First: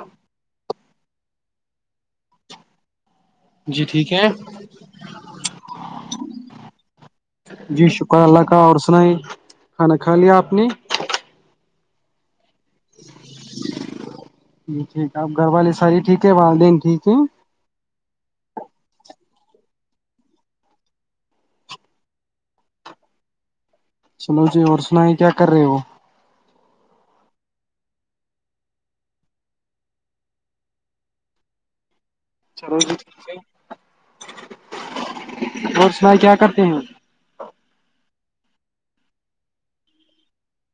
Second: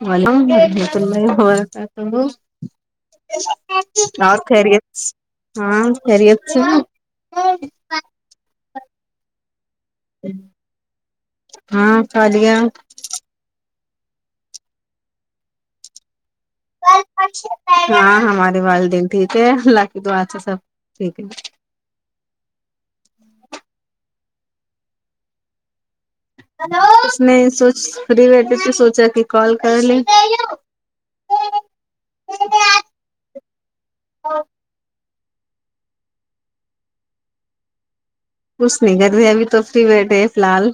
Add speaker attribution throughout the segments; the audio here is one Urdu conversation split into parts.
Speaker 1: [unintelligible] نہیں ہو
Speaker 2: جی ٹھیک ہے
Speaker 1: اور خری ہاں خری
Speaker 2: جی شکر اللہ کا اور سنائیے کھانا کھا لیا آپ نے
Speaker 1: ہاں چ بیا
Speaker 2: جی ٹھیک ہے آپ گھر والے ساری ٹھیک ہے والدین ٹھیک ہے
Speaker 1: ہاں ہمار والے دن ٹھیک ہے اللہ کی دو آھا سب ٹھیک ہے
Speaker 2: چلو جی اور سنائیں کیا کر رہے وہ
Speaker 1: اس نے سوچ فری بیھے سے سوچا کہ کال کر لیں
Speaker 2: چلو ج اور سنا کیا کرتے ہیں
Speaker 1: کچھ نہیں کر رہتے ابھی تو فری بیٹھے فی الحال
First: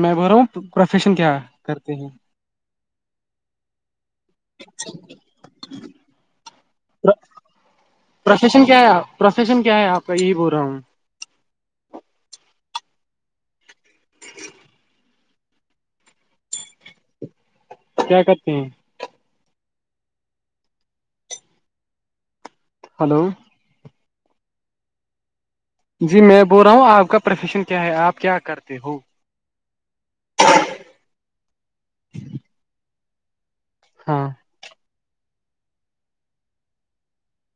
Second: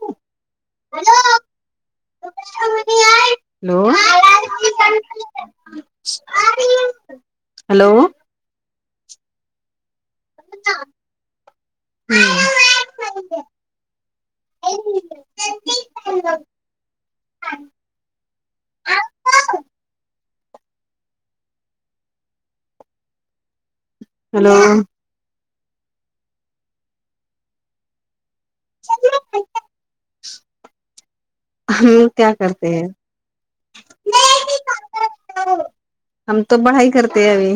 Speaker 2: میں بول رہا ہوں پروفیشن کیا کرتے ہیں
Speaker 1: ہلو ہلو
Speaker 2: پرفشن کیا ہے آپ پروفیشن کیا ہے آپ کہی بول رہا ہوں
Speaker 1: ہلو [inaudible]
Speaker 2: کیا کرتے ہیں ہلو
Speaker 1: ہلو
Speaker 2: جی میں بول رہا ہوں آپ کا پروفیشن کیا ہے آپ کیا کرتے ہو
Speaker 1: ہم لوگ کیا کرتے ہیں
Speaker 2: ہاں [unintelligible]
Speaker 1: ہم تو پڑھائی کرتے ہیں ابھی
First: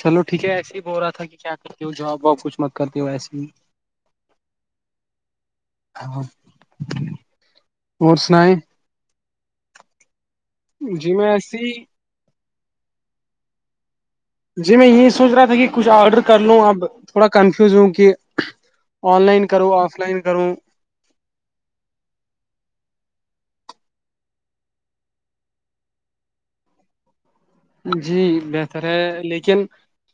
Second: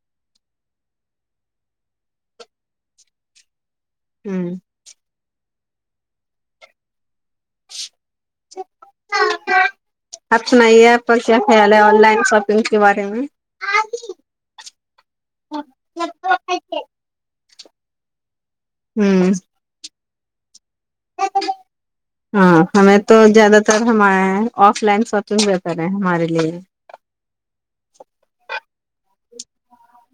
Speaker 2: چلو ٹھیک ہے ایسے ہی ب ہو رہا تھا کہ کیا کرتی ہو جاب و کچھ مت کرتی ہو ایسے ہی
Speaker 1: ہوں
Speaker 2: اور سنایں
Speaker 1: آپ سنائیے آپ
Speaker 2: جی
Speaker 1: کا
Speaker 2: میں
Speaker 1: کیا
Speaker 2: ایسے ہی
Speaker 1: خیال ہے آن لائن شاپ کے بارے میں
Speaker 2: جی میں یہی سوچ رہا تھا کہ کچھ آرڈر کر لوں اب تھوڑا کنفی چوںکہ [unintelligible] آن لائن کرو آف لائن کروں
Speaker 1: ہاں ہمیں تو زیادہ تر ہمار آف لائن شاپنگ بھی کرے ہمارے لیے
Speaker 2: جی بہتر ہے لیکن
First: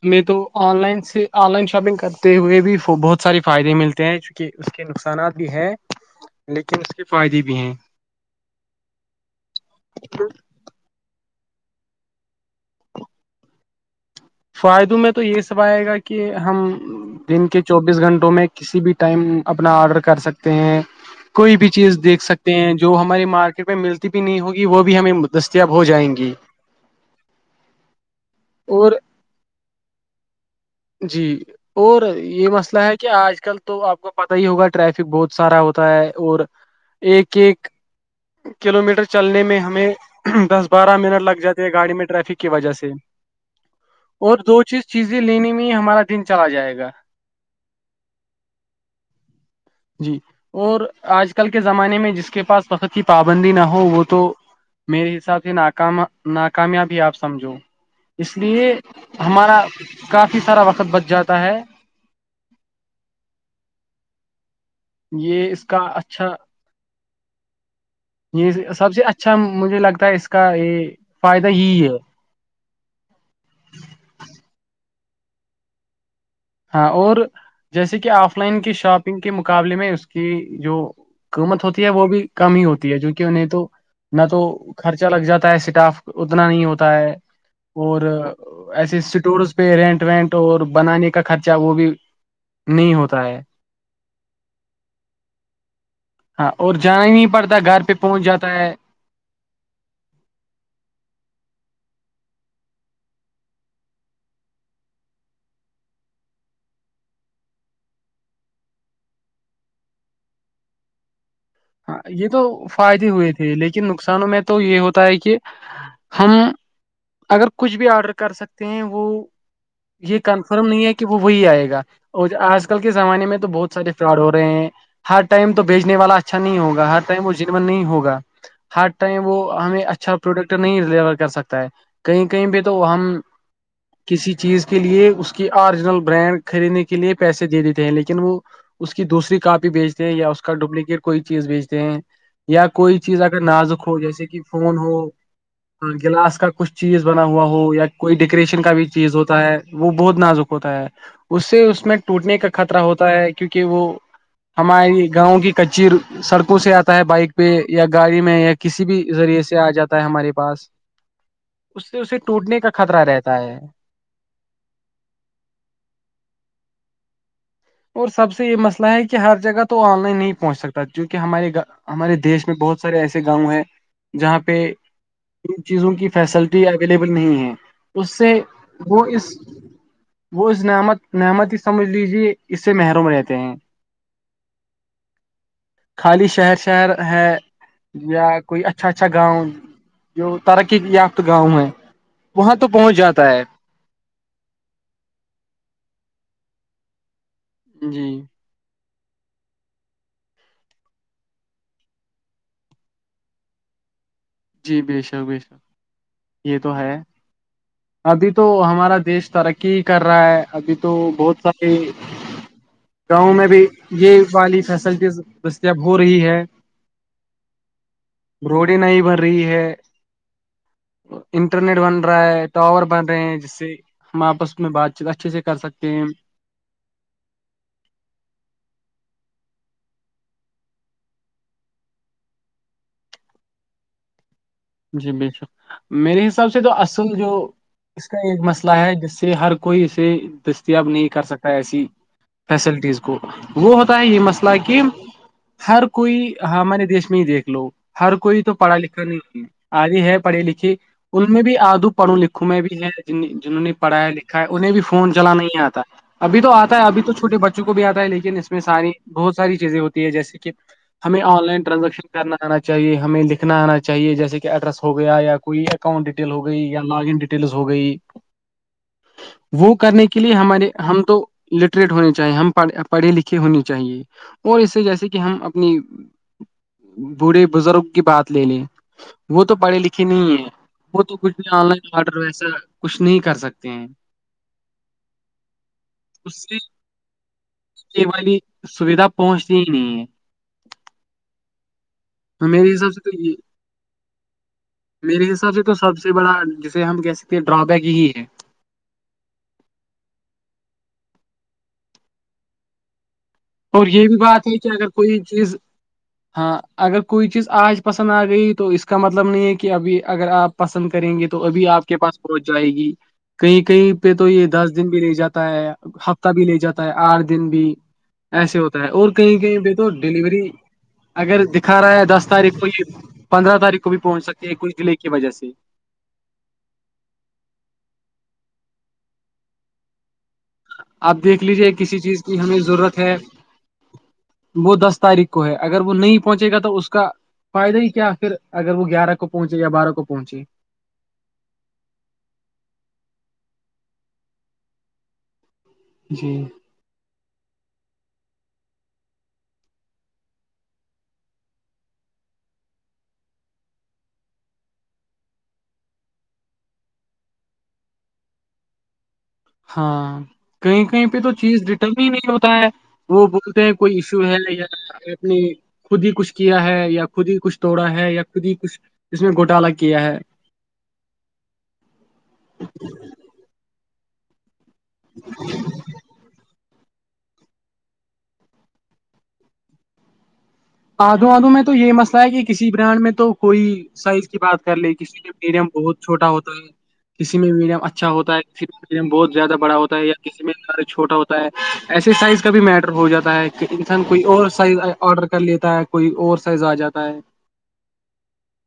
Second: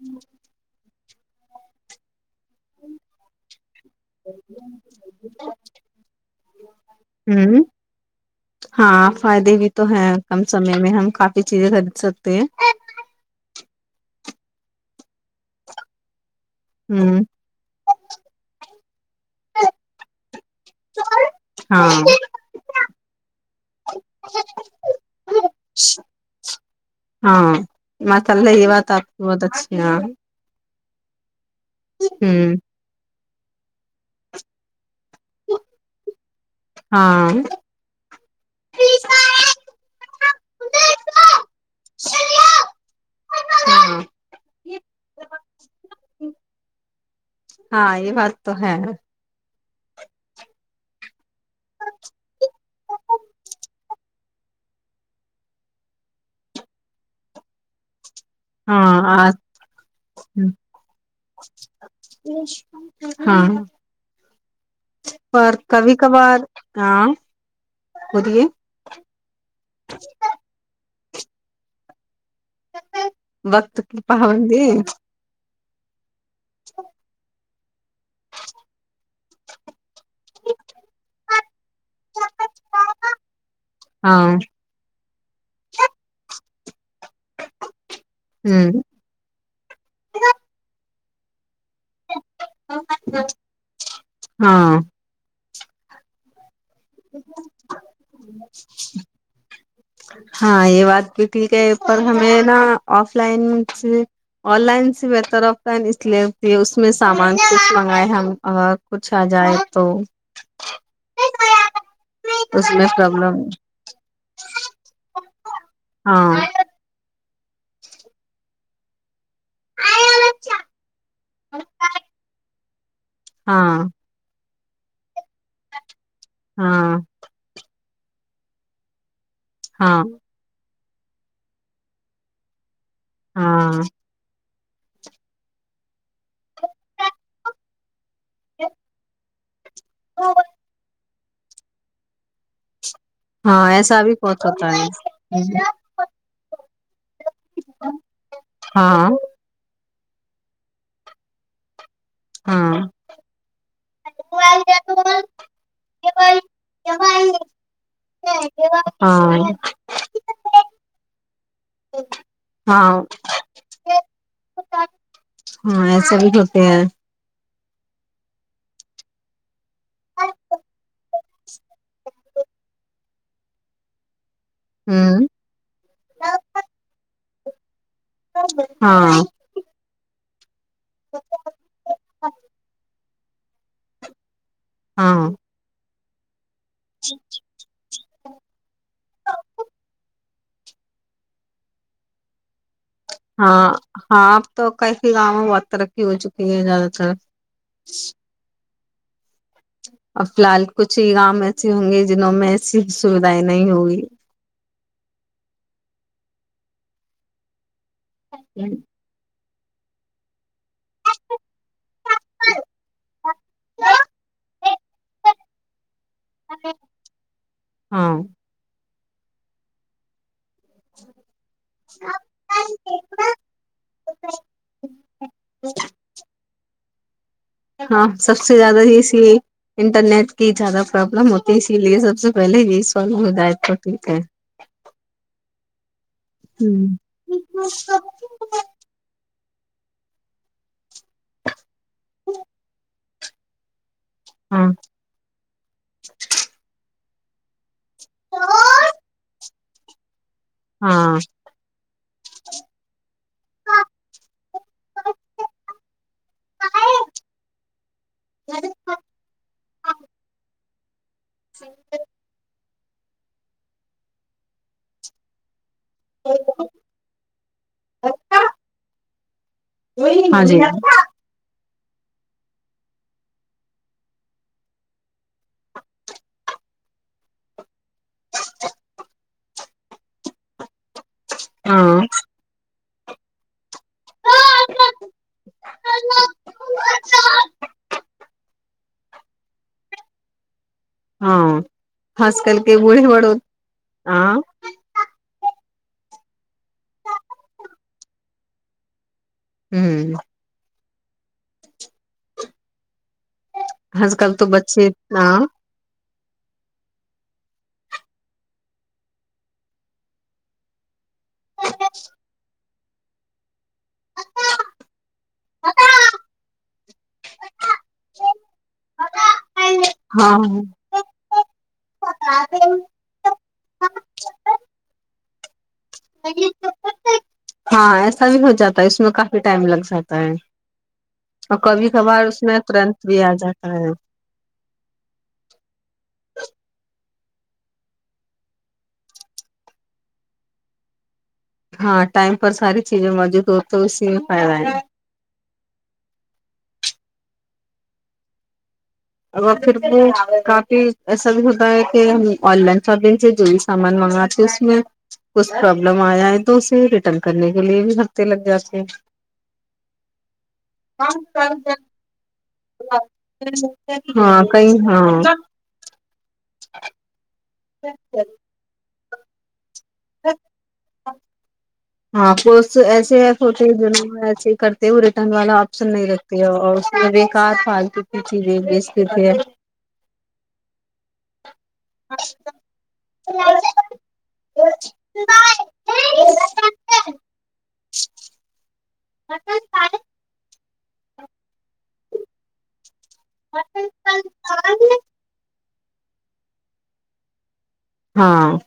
Speaker 2: میں تو online online shopping کر ہوئے بھی بہت سارے فائدے ملتے ہیں چکہ اس کے نقصانات بھی ہیں لیکن اس کے فائدے
Speaker 1: ہوں
Speaker 2: بھی ہیں
Speaker 1: ہاں فائدے بھی تو ہیں کم سمے میں ہم کافی چیزیں خرید سکتے ہیں
Speaker 2: فائدوں میں تو یہ سب آئے گا کہ ہم
Speaker 1: ہوں
Speaker 2: دن کے چوبیس گھنٹوں میں کسی بھی ٹائم اپنا آرڈر کر سکتے ہیں کوئی بھی
Speaker 1: ہاں
Speaker 2: چیز دیکھ سکتے ہیں جو ہماری مارکیٹ میں ملتی بھی نہیں ہوگی وہ بھی ہمیں دستیاب ہو جائیں گی
Speaker 1: ہاں
Speaker 2: اور
Speaker 1: ہ [unintelligible]
Speaker 2: جی اور یہ مسئلہ ہے کہ آج کل تو آپ کو پت ہی ہوگا ٹریفک بہت سارا ہوتا ہے اور
Speaker 1: ہاں
Speaker 2: ایک ایک کلو میٹر چلنے میں ہمیں دس بارہ منٹ لگ جاتے ہیں گاڑی میں ٹریفک کی وجہ سے
Speaker 1: ہاں
Speaker 2: اور دو چیز چیزیں لینے میں ہی ہمارا دن چلا جائے گا
Speaker 1: ہاں یہ بات تو ہے
Speaker 2: جی اور آج ک اج کل کے زمانے میں جس کے پاس وقت کی پابندی نہ ہو وہ تو میرے حساب سے ناکام ناکامیابی آپ سمجھو اس لیے
Speaker 1: ہاں
Speaker 2: ہمارا کافی سارا وقت بچ جاتا ہے یہ
Speaker 1: اور
Speaker 2: اس کا
Speaker 1: کبھی
Speaker 2: اچھا
Speaker 1: کبھار ہاں بولیے
Speaker 2: یہ سب سے اچھا مجھے لگتا ہے اس کا یہ فائدہ ہی ہے
Speaker 1: وقت کی پابندی
Speaker 2: ہاں اور جیسے کہ آف لائن کی شاپنگ کے مقابلے میں اس کی جو قیمت ہوتی ہے وہ بھی کم ہی ہوتی ہے جوونک انہیں تو نہ
Speaker 1: ہاں
Speaker 2: تو خرچ اچا لگ جاتا ہے اسٹاف اتنا نہیں ہوتا ہے اور
Speaker 1: ہ
Speaker 2: ایسے اسٹورز پہ رینٹ وینٹ اور بنانے کے خط چ وہ بھی نہیں ہوتا ہے
Speaker 1: ہاں
Speaker 2: ہاں اور جانا ہی نہیں پڑتا گھر پہ پہنچ جاتا ہے
Speaker 1: ہاں یہ بات بھی ٹھیک ہے پر ہمیں نا آف لائن سے آن لائن سے بہتر آف لائن اس لیے اس میں سامان کچھ منگائے ہم ا کچھ آ جائے تو
Speaker 2: ہاں یہ تو
Speaker 1: اس میں
Speaker 2: فائدے ہوئے
Speaker 1: پرابلم
Speaker 2: تھے لیکن نقصانوں میں تو تو یہ ہوتا ہے کہ ہم
Speaker 1: ہاں
Speaker 2: اگر کچھ بھی آرڈر کر سکتے ہیں وہ یہ کنفرم نہیں ہے کہ وہ وہی آئے گا اور آج کل کے زمانے میں تو بہت
Speaker 1: ہاں
Speaker 2: سارے فراڈ ہو رہے ہیں ہر ٹائم تو بیچنے والا ہے اچھا نہیں ہوگا
Speaker 1: ہاں
Speaker 2: ہر ٹائم وہ نم میں نہیںگا گا ہر ٹائم وہ ہمیں
Speaker 1: ہاں
Speaker 2: اچھا پروڈکٹ نہیں رہ لیر کر سکتا ہے کہیں کہیں بھی تو تو ہم
Speaker 1: ہاں
Speaker 2: کسی چیز کے لیے اس کی آرییجنل برانڈ خریدنے کے لیے پیسے دے دیتے ہیں لیکن وہ اس کی دوسری بھیچتے ہیں یا اس کا ڈوپلیکیٹ کوئی چیز بھیچتے ہیں یا کوئی چیز اگر
Speaker 1: ہاں
Speaker 2: نازک ہو
Speaker 1: ایسا بھی
Speaker 2: جیسے کہ
Speaker 1: بہت ہوتا
Speaker 2: فون ہو
Speaker 1: ہے
Speaker 2: ہ گلاس کا کچھ چیز بنا ہوا ہو یا کوئی ڈیکوریشن کا بھی
Speaker 1: ہاں
Speaker 2: چیز ہوتا ہے وہ بہت نازک ہوتا ہے اس سے اس میں ٹوٹنے کا
Speaker 1: ہاں
Speaker 2: خطر ہوتا ہے کیونکہ وہ ہماری
Speaker 1: ہاں
Speaker 2: گاؤں کی ک پ سڑکوں سے آتا ہے بائک پہ یا گاڑی میں یا کسی بھی ذریعے سے آ جاتا ہے ہمارے پاس اس سے اسے ٹوٹنے کا
Speaker 1: ہاں
Speaker 2: خطرہ رہتا ہے
Speaker 1: ہاں ایسے بھی ہوتے ہیں
Speaker 2: اور سب سے یہ مسئلہ ہے کہ ہر جگہ تو آن لائن نہیں پہنچکتا جو کہ ہمارے گ ہمارے دیش میں بہت سارے ایسے گاؤں ہیں جہاں پہ
Speaker 1: ہوں
Speaker 2: ان چیزوں کی فیسلٹی اویلیبل نہیں ہے ہ [inaudible] اس سے وہ اس
Speaker 1: ہاں
Speaker 2: وہ [unintelligible] نامت نامت ہی سمجھ لیجے مروں میں رہتے ہیں
Speaker 1: ہاں
Speaker 2: خالی شہر سے شہر ہے یا کوئی اچھا اچھا گاؤں جو ترقی یافت گاؤں ہے وہاں تو پہنچ جاتا ہے
Speaker 1: ہاں ہاں اب تو کف گاؤں میں بہت ترقی ہو چکی ہے زیادہ تر اچھا
Speaker 2: جی
Speaker 1: اور فی الحال کچھ ہی گؤ ایسے ہوں گے جنوں میں ایسی سوھائیں نہیں ہوگی
Speaker 2: جی بے شک بے شک یہ تو ہے ابھی تو ہمارا دیش ترقی کہ کر رہا ہے ابھی تو بہت سارے گاؤں میں بھی یہ والی فیسلٹیز دستیاب ہو رہی ہے
Speaker 1: ہاں
Speaker 2: روڈیں نہیں بھر فری ہے انٹرنیٹ بن رہا ہے ٹاور بن رہے ہیں جس سے ہم آپس میں بات چیت اچھے سے کر سکتے ہیں
Speaker 1: ہاں سب سے زیادہ یہی انٹرنیٹ کی زیادہ پرابلم ہوتی ہے اسی لیے سب سے پہلے یہی سالو ہو جائے تو ٹھیک ہے
Speaker 2: جی بالکل میرے حساب سے تو اصل جو اس کا ایک مسئلہ ہے جس سے ہر کوئی اسے دستیاب نہیں کر سکتا ہے ایسی فیسلٹیز کو وہ ہو ہے یہ مسئلہ
Speaker 1: ہاں
Speaker 2: کہ ہر کوئی ہمارے دیش میں دیکھ لو ہر کوئی تو پڑھا لکھا نہیں کیا اد ہے پڑھے لکھے
Speaker 1: ہاں
Speaker 2: ان میں بھی آدو پڑھوں لکھوں میں بھی ہے جنہوں نے پڑھیا لکھا ہے انہیں بھی فون چلان نہیں آتا ابھی تو آتا ہے ابھی تو چھوٹے بچوں کو بھی آتا ہے لیکن اس میں ساری بہت ساری چیزیں ہوتی ہے جیسے کہ ہمیں آن لائن ٹانزیکش کر آنا چاہیے ہمیں لکھنا آنا چاہیے جیسے کہ ایڈرس ہو گیا یا کوئی اکاؤنٹ ڈیٹیل ہو گئی یا لاگن ڈیٹیل ہو گئی وہ کرنے کے لیے
Speaker 1: ہاں جی
Speaker 2: ہمارے ہم
Speaker 1: ہاں
Speaker 2: تو ل ہو چاہے ہم پڑھے لکھے ہونے چاہیے اور اس سے جیسے کہ ہم اپنی بوڑے بزرگ کی بات لے لی وہ تو پڑھے لکھے نہیں ہے وہ تو کچھ آن لائن آرڈر ویسے کچھ نہیں کر سکتے ہیں اس سے والی سویدھا پہنچتی ہی نہیں ہے
Speaker 1: ہاں خص کل کے
Speaker 2: میرے حساب سے
Speaker 1: بڑے
Speaker 2: تو
Speaker 1: وڑ
Speaker 2: یہ
Speaker 1: ہاں
Speaker 2: میرے حساب سے تو سب سے بڑا جسے ہم کہہ سکتے ہیں ڈرا بیک یہی ہے
Speaker 1: ہوں
Speaker 2: اور یہ
Speaker 1: آج
Speaker 2: بھی
Speaker 1: کل تو
Speaker 2: بات ہے کہ اگر
Speaker 1: بچے
Speaker 2: کوئی چیز
Speaker 1: ہاں
Speaker 2: ہاں اگر کوئی چیز آج پسند آ گئی تو اس کا مطلب نہیں ہے کہ ابھی اگر آپ پسند کریں گے تو ابھی آپ کے پاس پہنچ جائے گی کہیں کہیں پہ تو یہ دس دن بھی لے جاتا ہے ہفتہ بھی لے جاتا ہے آٹھ دن بھی ایسے ہوتا ہے اور کہیں کہیں تو
Speaker 1: ہاں
Speaker 2: ڈیلیوری اگر دکھا رہا ہے دس تاریخ کو ہی پندرہ تاریخ کو بھی پہنچ سکتے ہیں کچھ ڈلع کی وجہ سے
Speaker 1: ہاں ایسا بھی ہو جاتا ہے اس میں کافی ٹائم لگ جاتا ہے
Speaker 2: آپ دیکھ
Speaker 1: اور
Speaker 2: لیجے
Speaker 1: کبھی
Speaker 2: کسی چیز
Speaker 1: کبھار
Speaker 2: کی
Speaker 1: اس میں
Speaker 2: ہمیں ضرورت
Speaker 1: ترنت
Speaker 2: ہے
Speaker 1: بھی آ جاتا ہے
Speaker 2: وہ دس تاریخ کو ہے اگر وہ نہیں پہنچے گا تو اس کا فائدہ ہی کیا پھر اگر وہ گیارہ کو پہنچے یا بارہ کو پہنچی
Speaker 1: ہاں ٹائم پر ساری چیزیں موجود ہو تو اسی میں فائدہ ہے
Speaker 2: جی
Speaker 1: اور پھر بھی کافی ایسا بھی ہوتا ہے کہ ہم آن لائن شاپنگ سے جو بھی سامان منگاتے اس میں کچھ پرابلم آیا ہے تو اسے ریٹرن کرنے کے لیے بھی ہفتے لگ جاتے ہیں
Speaker 2: ہاں کہیں کہیں پہ تو چیز ڈیٹرن ہی نہیں ہوتا ہے وہ بولتے ہیں کوئی ایشو ہے
Speaker 1: ہاں
Speaker 2: یا
Speaker 1: کئی
Speaker 2: اپ نے
Speaker 1: ہاں
Speaker 2: خود ہی کچھ کیا ہے یا خود ہی کچھ توڑا ہے یا خود ہی کچھ جس میں گوٹا لگ
Speaker 1: ہاں پس ایسے ہیں چھوٹے دونوں وسے کر وہ ریٹرن والا آپشن نہیں رکھتی ہے اور بےیکار پالتے پیچے دیک بیچتے تھ
Speaker 2: آدو آدو میں تو یہ مسئلہ ہے کہ کسی برانڈ میں تو کوئی سائز کی بات کر لے کسی میں میڈیم بہت چھوٹا ہوتا ہے کسی میں میڈیم اچھا ہوتا ہے کسی میں میڈیم بہت زیادہ بڑا ہوتا ہے یا کسی میں چھوٹا ہوتا ہے [unintelligible] ایسے سائز کا بھی میٹر ہو جاتا ہے کہ انسان کوئی اور سائز آڈر [unintelligible] دیتا ہے کوئی اور سائز آ جاتا ہے
Speaker 1: ہاں [unintelligible]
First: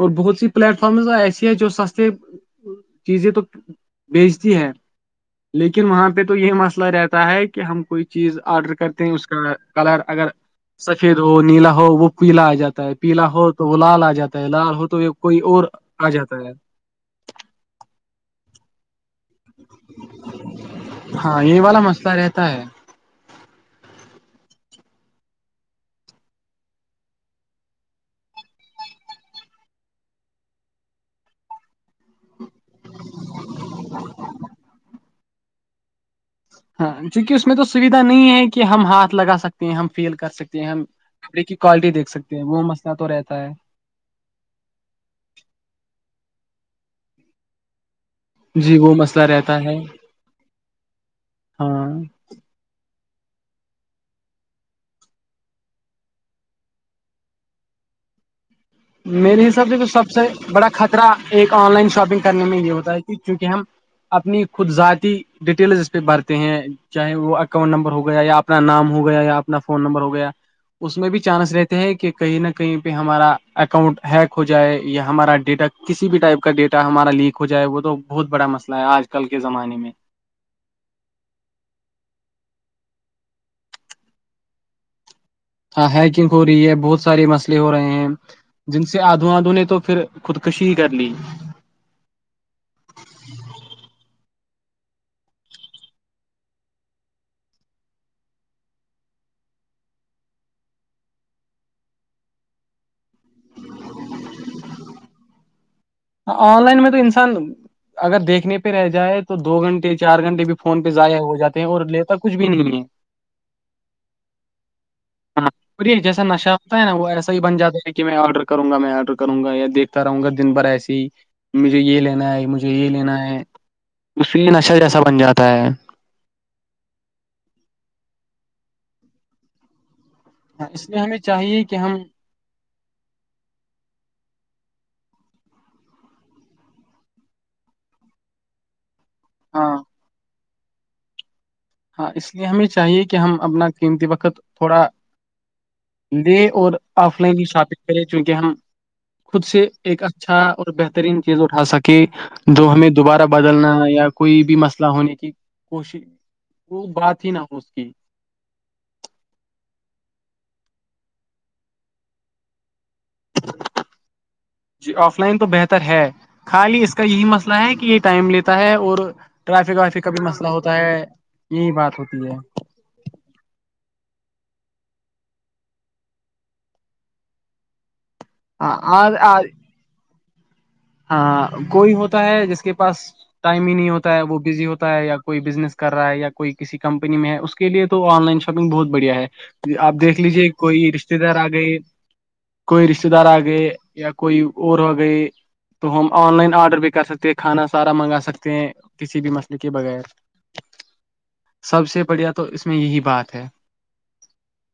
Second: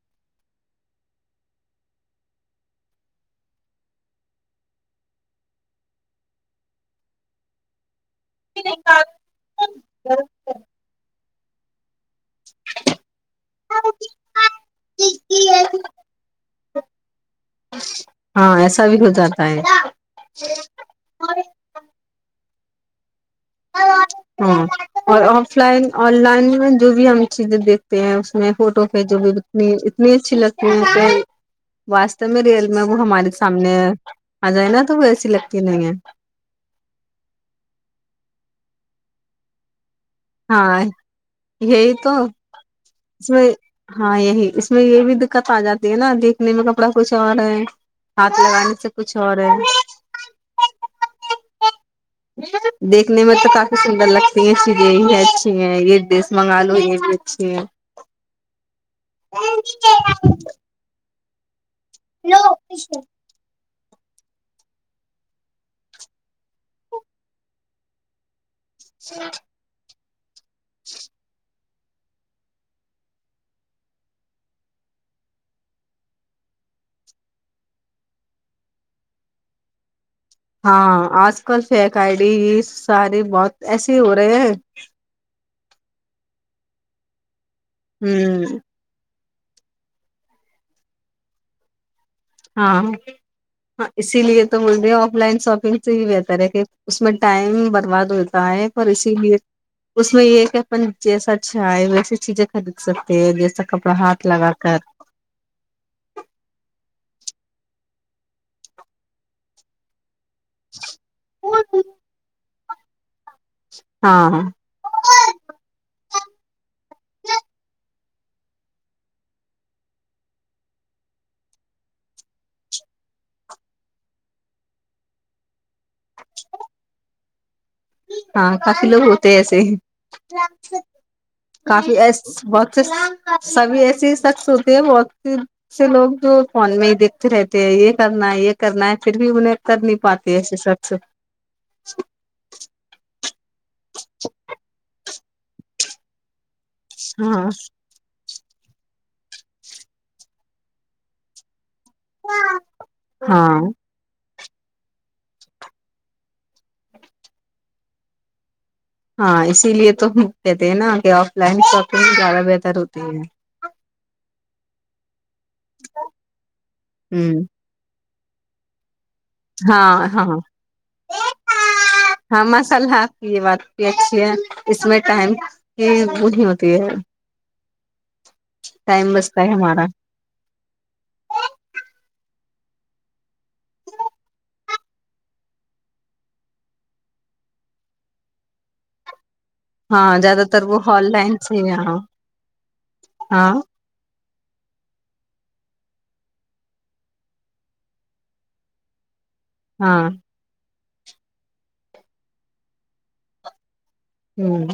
Speaker 2: اور بہت سی پلیٹ فارمز ایسی ہیں جو سستے چیزیں تو بیچتی ہیں لیکن وہاں پہ تو یہ مسئلہ رہتا ہے کہ ہم کوئی چیز آرڈر کرتے ہیں اس کا کلر اگر سفید [unintelligible] تو وہ نیلا ہو وہ پیلا آ جاتا ہے پیلا ہو تو وہ لال آ جاتا ہے [unintelligible] لال ہو تو کوئی اور آ جاتا ہے [unintelligible]
Speaker 1: ہاں ایسا بھی ہوتا نا [unintelligible]
Speaker 2: ہاں یہ والا مسئلہ رہتا ہے [unintelligible]
Speaker 1: ہاں اور آف لائن آن لائن میں جو بھی ہم چیزیں دیکھتے ہیں اس میں فوٹو جو بھی انی اتنی اچھی لگتی ہیں ا ے میں ریئل میں وہ ہمارے سامنے آ جائے نا تو وسے [unintelligible] لگی نہیں ہے [unintelligible]
Speaker 2: ہاں چونکہ اس میں تو سویدھا نہیں ہے کہ ہم ہاتھ لگا سکتے ہیں ہم فیل کر سکتے ہیں
Speaker 1: ہاں
Speaker 2: ہم کپڑے کی کوالٹی
Speaker 1: یہی تو
Speaker 2: دیکھ سکتے ہیں وہ مسئلہ تو
Speaker 1: اس
Speaker 2: رہتا
Speaker 1: میں
Speaker 2: ہے
Speaker 1: ہاں یہی اس میں یہ بھی دقت آ جاتی ہے نا دیک کنے میں کپڑا کچھ آ رہا ہے [unintelligible] ہاتھ لگانے
Speaker 2: جی
Speaker 1: سے
Speaker 2: وہ
Speaker 1: کچھ
Speaker 2: مسئلہ
Speaker 1: اور ہے
Speaker 2: رہتا
Speaker 1: [unintelligible]
Speaker 2: ہاں [unintelligible]
Speaker 1: دیکھنے میں تو کافی سندر لگتی ہیں چیز یہی ہے اچھی ہے یہ ڈریس منگا لو یہ بھی اچھی ہے
Speaker 2: میرے حساب سے جو سب سے بڑا خطرہ ایک [unintelligible] آن لائن شاپنگ کرنے میں یہ ہوتا ہے کہ کیونکہ ہم [unintelligible] اپنی خود ذاتی ڈیٹیلز اس پہ بھرتے ہیں چاہے وہ اکاؤنٹ نمبر ہو گیا یا آپ اپنا نام ہو گیا یا اپنا فون نمبر ہو [unintelligible] ہویا [unintelligible] اس میں بھی چانس رہتے [unintelligible] کہ کہیں نہ کہیں پہ ہمارا [unintelligible] اکاؤنٹ ہیک ہو جائے یا ہمارا ڈیٹا کسی بھی ٹائپ کا ڈیٹا ہمارا لیک ہو جائے وہ تو بہت بڑا مسئلہ ہے آج کل کے زمانے میں
Speaker 1: ہاں آج کل فیک آئی ڈی سارے بہت ایسے ہی ہو رہے ہیں
Speaker 2: ہاں ہیکنگ ہو رہی ہے بہت سارے مسئے ہو رہے ہیں
Speaker 1: ہ
Speaker 2: جن سے آد [unintelligible] دھودو نے تو پھر خودکشی ہی کر لی [unintelligible]
Speaker 1: ہاں ہاں اسی لیے تو بے آف لائن شاپنگ سے ہی بہتر ہے کہ اس میں ٹائم برباد ہوتا ہے پر اسی لیے اس میں یہ ہے کہ اپ جیسا ا چ ہے ویسی چیزیں خرید سکتے ہیں جیسا کپڑا ہاتھ لگا کر [unintelligible]
Speaker 2: آن لائن میں تو انسان اگر دیکھنے پہ رہ جائے تو دو گھنٹے چار گھنٹے بھی فون پہ ضائع ہو جاتے ہیں اور لیتا کچھ بھی نہیں ہے [unintelligible]
Speaker 1: ہاں
Speaker 2: ایا نشہ ہوتا ہے نا وہ ایسا ہی بن جاتا ہے کہ میں آڈر کروں گا میں آڈر کروں گایا دیکھتا رہوں گا دن بھر ایسے مجھے یہ لینا ہے مجھے یہ لینا ہے اس سے نشہ جیسا بن جاتا ہے
Speaker 1: ہاں کافی لوگ ہوتے ہیں ایسے
Speaker 2: ہاں، اس لیے ہمیں چاہیے کہ
Speaker 1: کافی
Speaker 2: ہم
Speaker 1: ای بہت سے سبھی ایسے ہی شخص ہوتے ہیں بہت سے لوگ جو فون میں ہی دیکھتے رہتے ہیں یہ کرنا ہے یہ کرنا ہے پھر بھی انہیں
Speaker 2: ہاں
Speaker 1: کر نہیں پاتی ای اچ اچھا
Speaker 2: ہاں اس لیے ہمیشہ چاہیے کہ ہم اپنا قیمتی وقت تھوڑا [inaudible] اور آف لائن
Speaker 1: ہاں
Speaker 2: ہی شاپنگ کرے چونکہ ہم خود سے ایک اچھا اور بہترین چیز اٹھا سکتا کہ جو ہمیں دوبارہ
Speaker 1: ہاں
Speaker 2: بدلنا یا کوئی بھی مسئلہ ہونے کی کوشش وہ بات ہی نہ ہو اس کی
Speaker 1: ہاں اسی لیے تو کہتے ہیں نا کہ آف لائن شاپنگ زیادہ بہتر ہوتی ہے
Speaker 2: جی آف [unintelligible] لائن تو بہتر ہے خالی اس کا یہی
Speaker 1: ہوں
Speaker 2: مسئلہ ہے کہ یہ ٹائم لیتا ہے اور ٹریفک
Speaker 1: ہاں
Speaker 2: وافک کا بھی
Speaker 1: ہاں
Speaker 2: مسئلہ ہوتا ہے یہی بات ہوتی ہے
Speaker 1: ہاں مسالحہ کی یہ بات کیے اس میں ٹائم ہی وہ نہیں ہوتی ہے ٹائم
Speaker 2: ہاں
Speaker 1: بچتا ہے ہمارا
Speaker 2: ہاں کوئی ہوتا ہے جس کے پاس ٹائم ہی نہیں ہوتا ہے وہ بزی ہوتا ہے یا کوئی بزنس کر رہا ہے یا کوئی کسی کمپنی میں ہے اس کے لیے تو آن لائن شاپنگ بہت بڑھیا ہے آپ
Speaker 1: ہاں
Speaker 2: دیکھ
Speaker 1: زیادہ
Speaker 2: لیجے
Speaker 1: تر وہ
Speaker 2: کوئی
Speaker 1: آن
Speaker 2: رشتے دار
Speaker 1: لائن
Speaker 2: آ
Speaker 1: سے
Speaker 2: گئے
Speaker 1: ہاں
Speaker 2: کوئی رشتے دار آ
Speaker 1: ہاں
Speaker 2: گئے یا کوئی اور آ گئے تو ہم آن لائن آرڈر بھی کر سکتے ہیں کھانا سارا منگا سکتے ہیں کسی بھی مسئلہ کے بغیر
Speaker 1: ہاں
Speaker 2: سب سے بڑھیا تو اس میں یہی بات ہے
Speaker 1: ھممم